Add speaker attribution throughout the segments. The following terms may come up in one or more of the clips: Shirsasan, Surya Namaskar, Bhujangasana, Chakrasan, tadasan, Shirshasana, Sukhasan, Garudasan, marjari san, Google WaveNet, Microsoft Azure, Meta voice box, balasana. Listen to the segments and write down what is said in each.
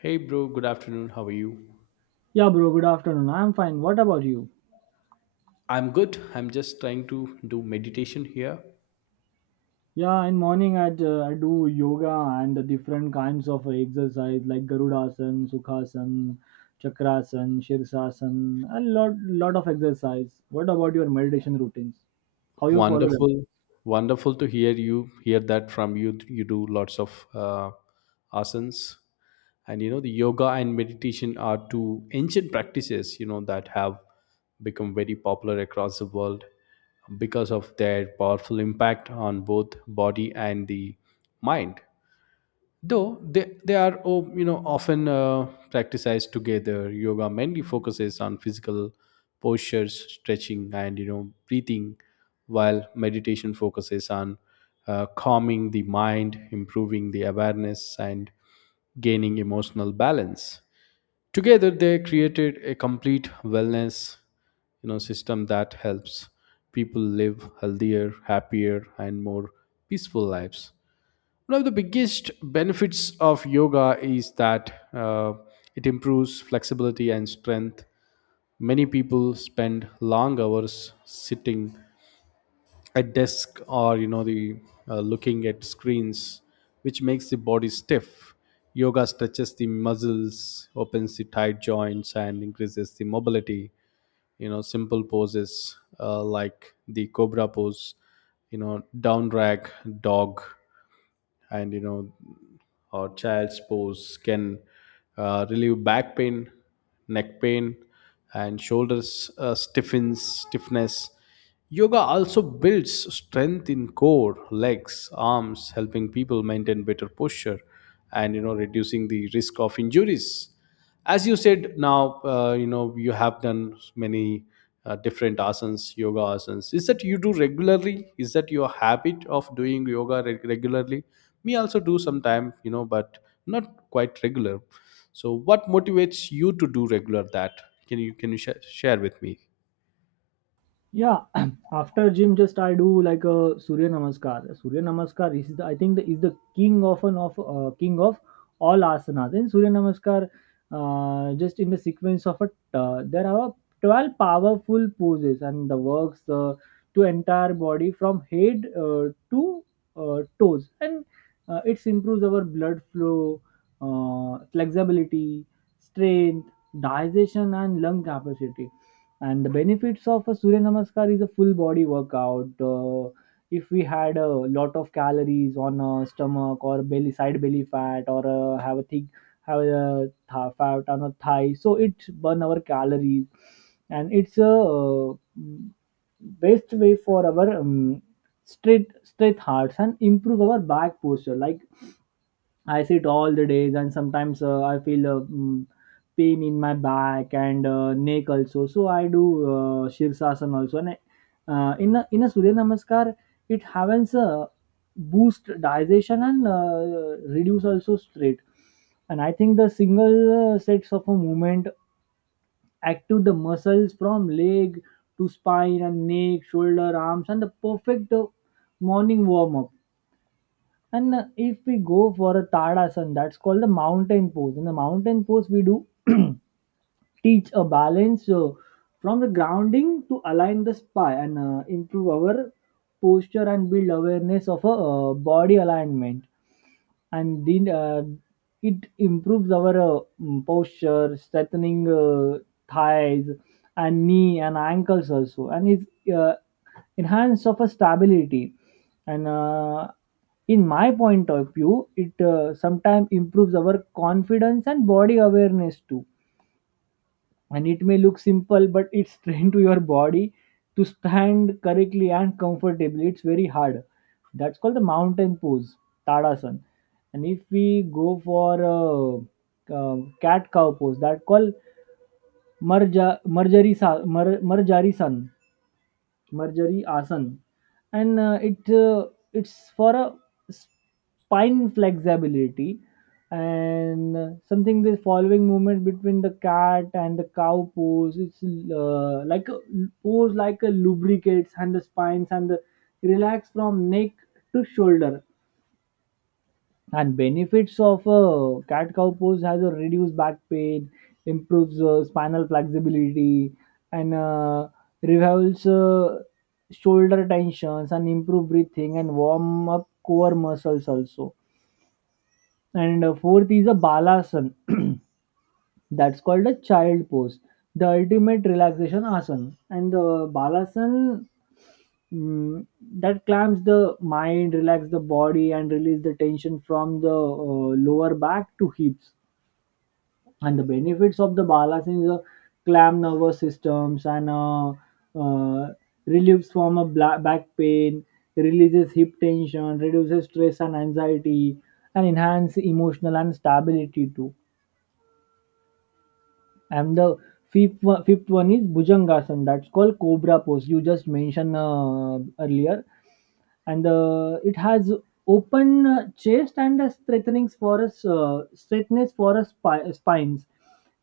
Speaker 1: Hey bro, good afternoon. How are you?
Speaker 2: Yeah, bro. Good afternoon. I'm fine. What about you?
Speaker 1: I'm good. I'm just trying to do meditation here.
Speaker 2: Yeah, in morning I do yoga and the different kinds of exercise like Garudasan, Sukhasan, Chakrasan, Shirsasan, a lot of exercise. What about your meditation routines? How you follow them?
Speaker 1: Wonderful. Wonderful to hear you hear that from you. You do lots of asanas, and you know, the yoga and meditation are two ancient practices, you know, that have become very popular across the world because of their powerful impact on both body and the mind. Though they are, you know, often practiced together, yoga mainly focuses on physical postures, stretching, and you know, breathing, while meditation focuses on calming the mind, improving the awareness, and gaining emotional balance. Together they created a complete wellness, you know, system that helps people live healthier, happier, and more peaceful lives. One of the biggest benefits of yoga is that it improves flexibility and strength. Many people spend long hours sitting at desk, or you know, the looking at screens, which makes the body stiff. Yoga stretches the muscles, opens the tight joints, and increases the mobility. You know, simple poses like the cobra pose, you know, down rag, dog, and you know, or child's pose can relieve back pain, neck pain, and shoulders stiffens stiffness. Yoga also builds strength in core, legs, arms, helping people maintain better posture and you know, reducing the risk of injuries. As you said now, you know, you have done many different asanas. Yoga asanas is that you do regularly, is that your habit of doing yoga regularly? Me also do sometime, you know, but not quite regular. So what motivates you to do regular that, can you, can you share with me?
Speaker 2: Yeah, after gym, just I do like a Surya Namaskar. Surya Namaskar is the I think the, is the king of an of king of all asanas. And Surya Namaskar, just in the sequence of a there are 12 powerful poses and the works to entire body from head to toes, and it improves our blood flow, flexibility, strength, digestion, and lung capacity and the benefits of a Surya Namaskar is a full body workout. If we had a lot of calories on a stomach or belly side belly fat or have a thick fat on a thigh, so it burn our calories, and it's a best way for our straight hearts and improve our back posture. Like I sit all the days, and sometimes I feel pain in my back and neck also. So I do Shirshasana also. And in a Surya Namaskar, it happens boost digestion and reduce also straight. And I think the single sets of a movement active the muscles from leg to spine and neck, shoulder, arms, and the perfect morning warm up and if we go for a tadasan, that's called the mountain pose. In the mountain pose, we do teach a balance from the grounding to align the spine and improve our posture and build awareness of a body alignment. And then it improves our posture, strengthening thighs and knee and ankles also, and it's enhance of a stability and in my point of view it sometimes improves our confidence and body awareness too. And it may look simple but it's trained to your body to stand correctly and comfortably. It's very hard. That's called the mountain pose, tadasan. And if we go for uh, cat cow pose, that called marja marjari sa, mar, marjari san Marjorie Asan, and it's for a spine flexibility and something the following movement between the cat and the cow pose. It's like a pose like a lubricates and the spines and the relax from neck to shoulder and benefits of a cat cow pose has a reduced back pain, improves spinal flexibility, and revives shoulder tensions and improve breathing and warm up core muscles also. And fourth is a balasana. That's called a child pose, the ultimate relaxation asana. And the balasana, mm, that clamps the mind, relax the body, and release the tension from the lower back to hips. And the benefits of the balasana is a clamp nervous systems and uh, relieves from a back pain, releases hip tension, reduces stress and anxiety, and enhance emotional and stability too. And the fifth one is Bhujangasana. That's called Cobra pose. You just mentioned earlier, and it has open chest and a straightness for us spines.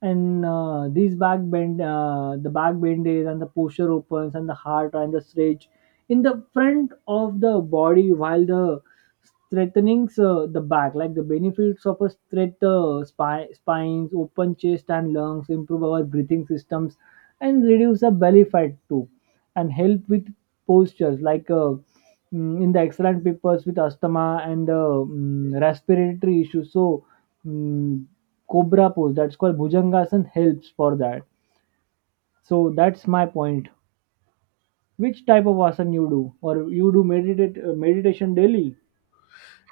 Speaker 2: And these back bend, the back bend is, and the posture opens, and the heart and the stretch in the front of the body, while the strengthening the back, like the benefits of a straight spines, open chest and lungs, improve our breathing systems, and reduce the belly fat too, and help with postures like in the excellent peoples with asthma and respiratory issues. So, mm, cobra pose that's called bhujangasan helps for that. So that's my point. Which type of asana you do, or you do meditate meditation daily?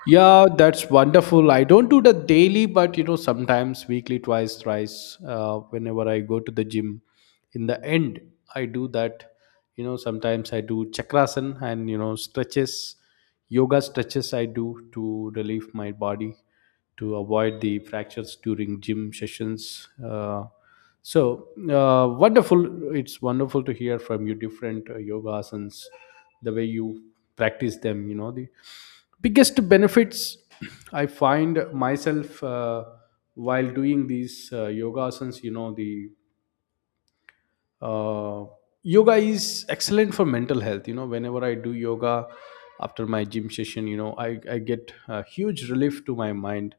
Speaker 1: Yeah, that's wonderful. I don't do the daily, but you know, sometimes weekly, twice, thrice, whenever I go to the gym. In the end, I do that. You know, sometimes I do chakrasan, and you know, stretches, yoga stretches. I do to relieve my body, to avoid the fractures during gym sessions. Wonderful! It's wonderful to hear from you different yoga asanas, the way you practice them. You know, the biggest benefits I find myself while doing these yoga asanas. You know, the uh, yoga is excellent for mental health. You know, whenever I do yoga after my gym session, you know, I get a huge relief to my mind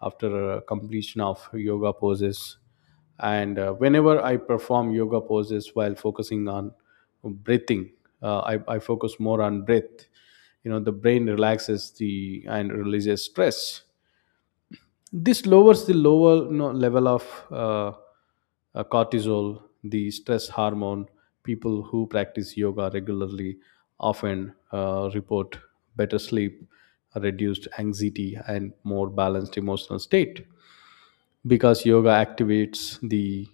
Speaker 1: after a completion of yoga poses. And whenever I perform yoga poses while focusing on breathing, I focus more on breath. You know, the brain relaxes the and releases stress. This lowers the lower, you know, level of uh, cortisol, the stress hormone. People who practice yoga regularly often report better sleep, reduced anxiety, and more balanced emotional state, because yoga activates the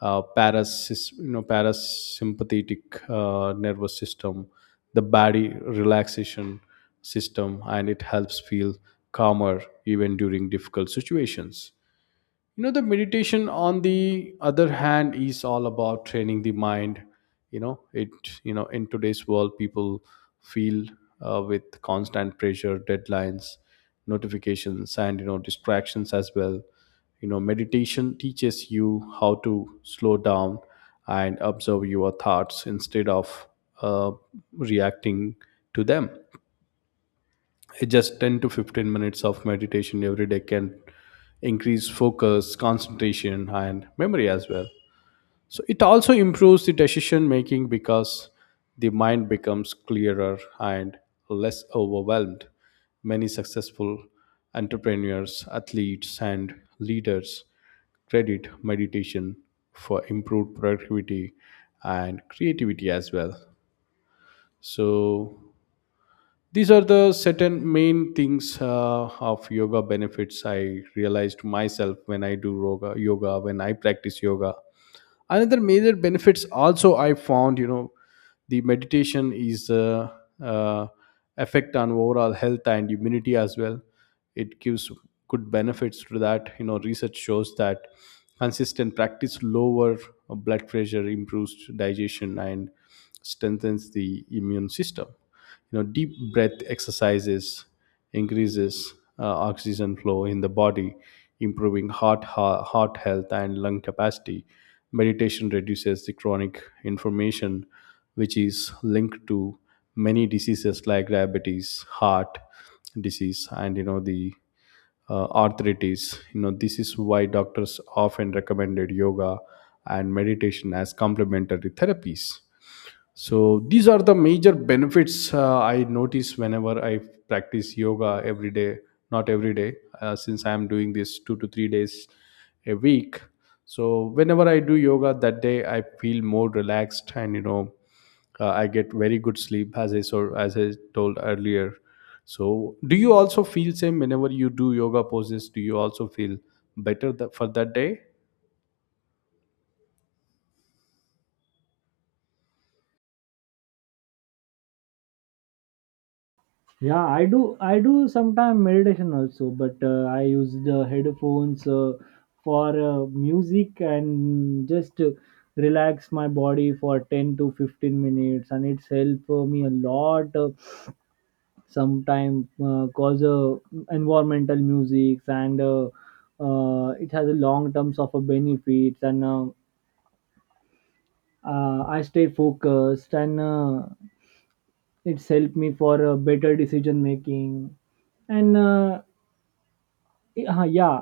Speaker 1: you know, parasympathetic nervous system, the body relaxation system, and it helps feel calmer even during difficult situations. You know, the meditation, on the other hand, is all about training the mind. You know, it, you know, in today's world, people feel with constant pressure, deadlines, notifications, and you know, distractions as well. You know, meditation teaches you how to slow down and observe your thoughts instead of uh, reacting to them. Just 10 to 15 minutes of meditation every day can increase focus, concentration, and memory as well. So it also improves the decision making, because the mind becomes clearer and less overwhelmed. Many successful entrepreneurs, athletes, and leaders credit meditation for improved productivity and creativity as well. So these are the certain main things of yoga benefits I realized myself when I do yoga when I practice yoga. Another major benefits also I found, you know, the meditation is uh, effect on overall health and immunity as well. It gives good benefits to that. You know, research shows that consistent practice lower blood pressure, improves digestion, and strengthens the immune system. You know, deep breath exercises increases oxygen flow in the body, improving heart health and lung capacity. Meditation reduces the chronic inflammation, which is linked to many diseases like diabetes, heart disease, and you know, the arthritis. You know, this is why doctors often recommended yoga and meditation as complementary therapies. So these are the major benefits I notice whenever I practice yoga every day. Not every day, since I am doing this 2 to 3 days a week. So whenever I do yoga that day, I feel more relaxed, and you know, I get very good sleep, as I so as I told earlier. So do you also feel same whenever you do yoga poses? Do you also feel better for that day?
Speaker 2: Yeah, I do. I do sometimes meditation also, but I use the headphones for music and just relax my body for 10 to 15 minutes, and it's helped me a lot. Sometimes cause environmental music and it has a long terms of a benefits, and I stay focused, and it's helped me for better decision making and yeah,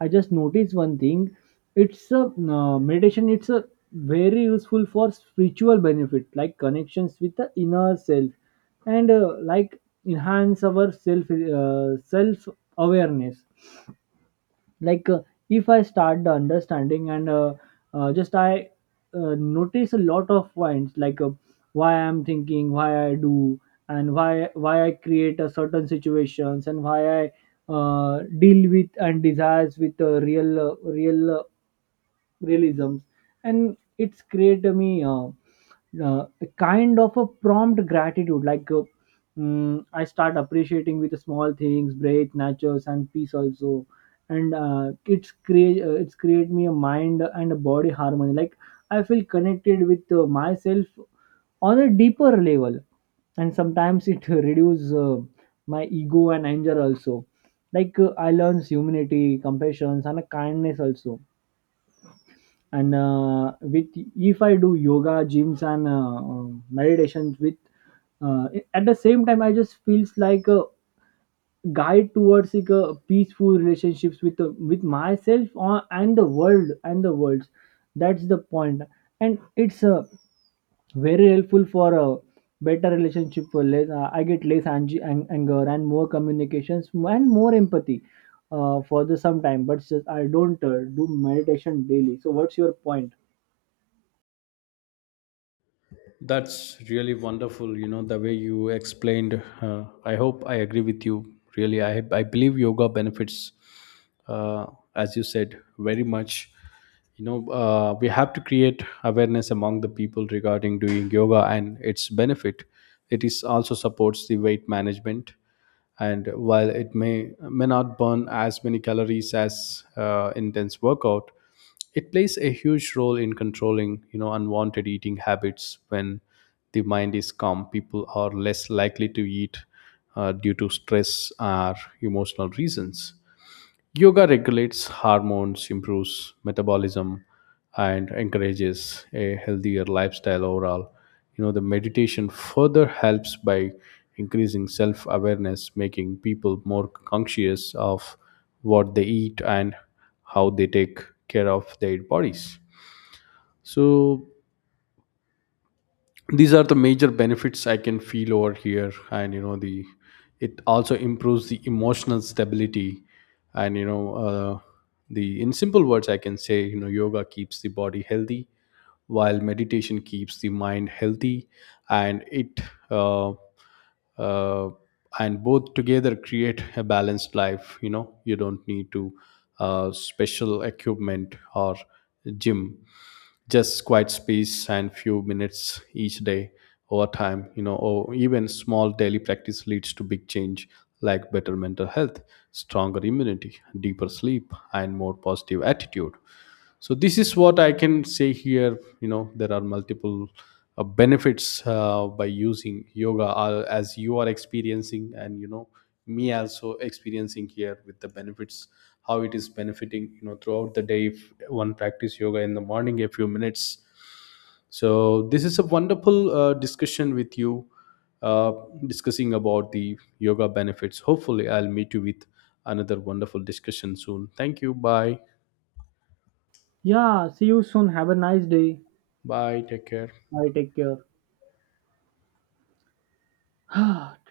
Speaker 2: I just noticed one thing. It's a, meditation, it's a very useful for spiritual benefit like connections with the inner self and like enhance our self awareness. Like if I start the understanding and just I notice a lot of points, like why I'm thinking, why I do, and why I create a certain situations, and why I deal with and desires with real realisms. And it's create me a kind of a prompt gratitude, like I start appreciating with the small things, breath, natures, and peace also. And it's create me a mind and a body harmony, like I feel connected with myself on a deeper level. And sometimes it reduce my ego and anger also. Like I learn humility, compassion, and a kindness also. And with if I do yoga, gyms, and meditations with uh, at the same time, I just feels like a guide towards like a peaceful relationships with with myself and the worlds. That's the point. And it's very helpful for a better relationship, for less I get less anger and more communications and more empathy for the some time. But just, I don't do meditation daily, so what's your point?
Speaker 1: That's really wonderful. You know, the way you explained, I hope I agree with you. Really, I believe yoga benefits, uh, as you said, very much. You know, we have to create awareness among the people regarding doing yoga and its benefit. It is also supports the weight management, and while it may not burn as many calories as intense workout, it plays a huge role in controlling, you know, unwanted eating habits. When the mind is calm, people are less likely to eat due to stress or emotional reasons. Yoga regulates hormones, improves metabolism, and encourages a healthier lifestyle overall. You know, the meditation further helps by increasing self awareness, making people more conscious of what they eat and how they take care of their bodies. So, these are the major benefits I can feel over here. And you know, the it also improves the emotional stability. And you know, the in simple words I can say, you know, yoga keeps the body healthy while meditation keeps the mind healthy, and it uh, uh, and both together create a balanced life. You know, you don't need to special equipment or gym, just quiet space and few minutes each day. Over time, you know, or even small daily practice leads to big change, like better mental health, stronger immunity, deeper sleep, and more positive attitude. So this is what I can say here. You know, there are multiple benefits by using yoga, as you are experiencing, and you know, me also experiencing here with the benefits, how it is benefiting, you know, throughout the day, if one practice yoga in the morning a few minutes. So this is a wonderful discussion with you, uh, discussing about the yoga benefits. Hopefully I'll meet you with another wonderful discussion soon. Thank you, bye.
Speaker 2: Yeah, see you soon. Have a nice day.
Speaker 1: Bye, take care.
Speaker 2: Bye, take care.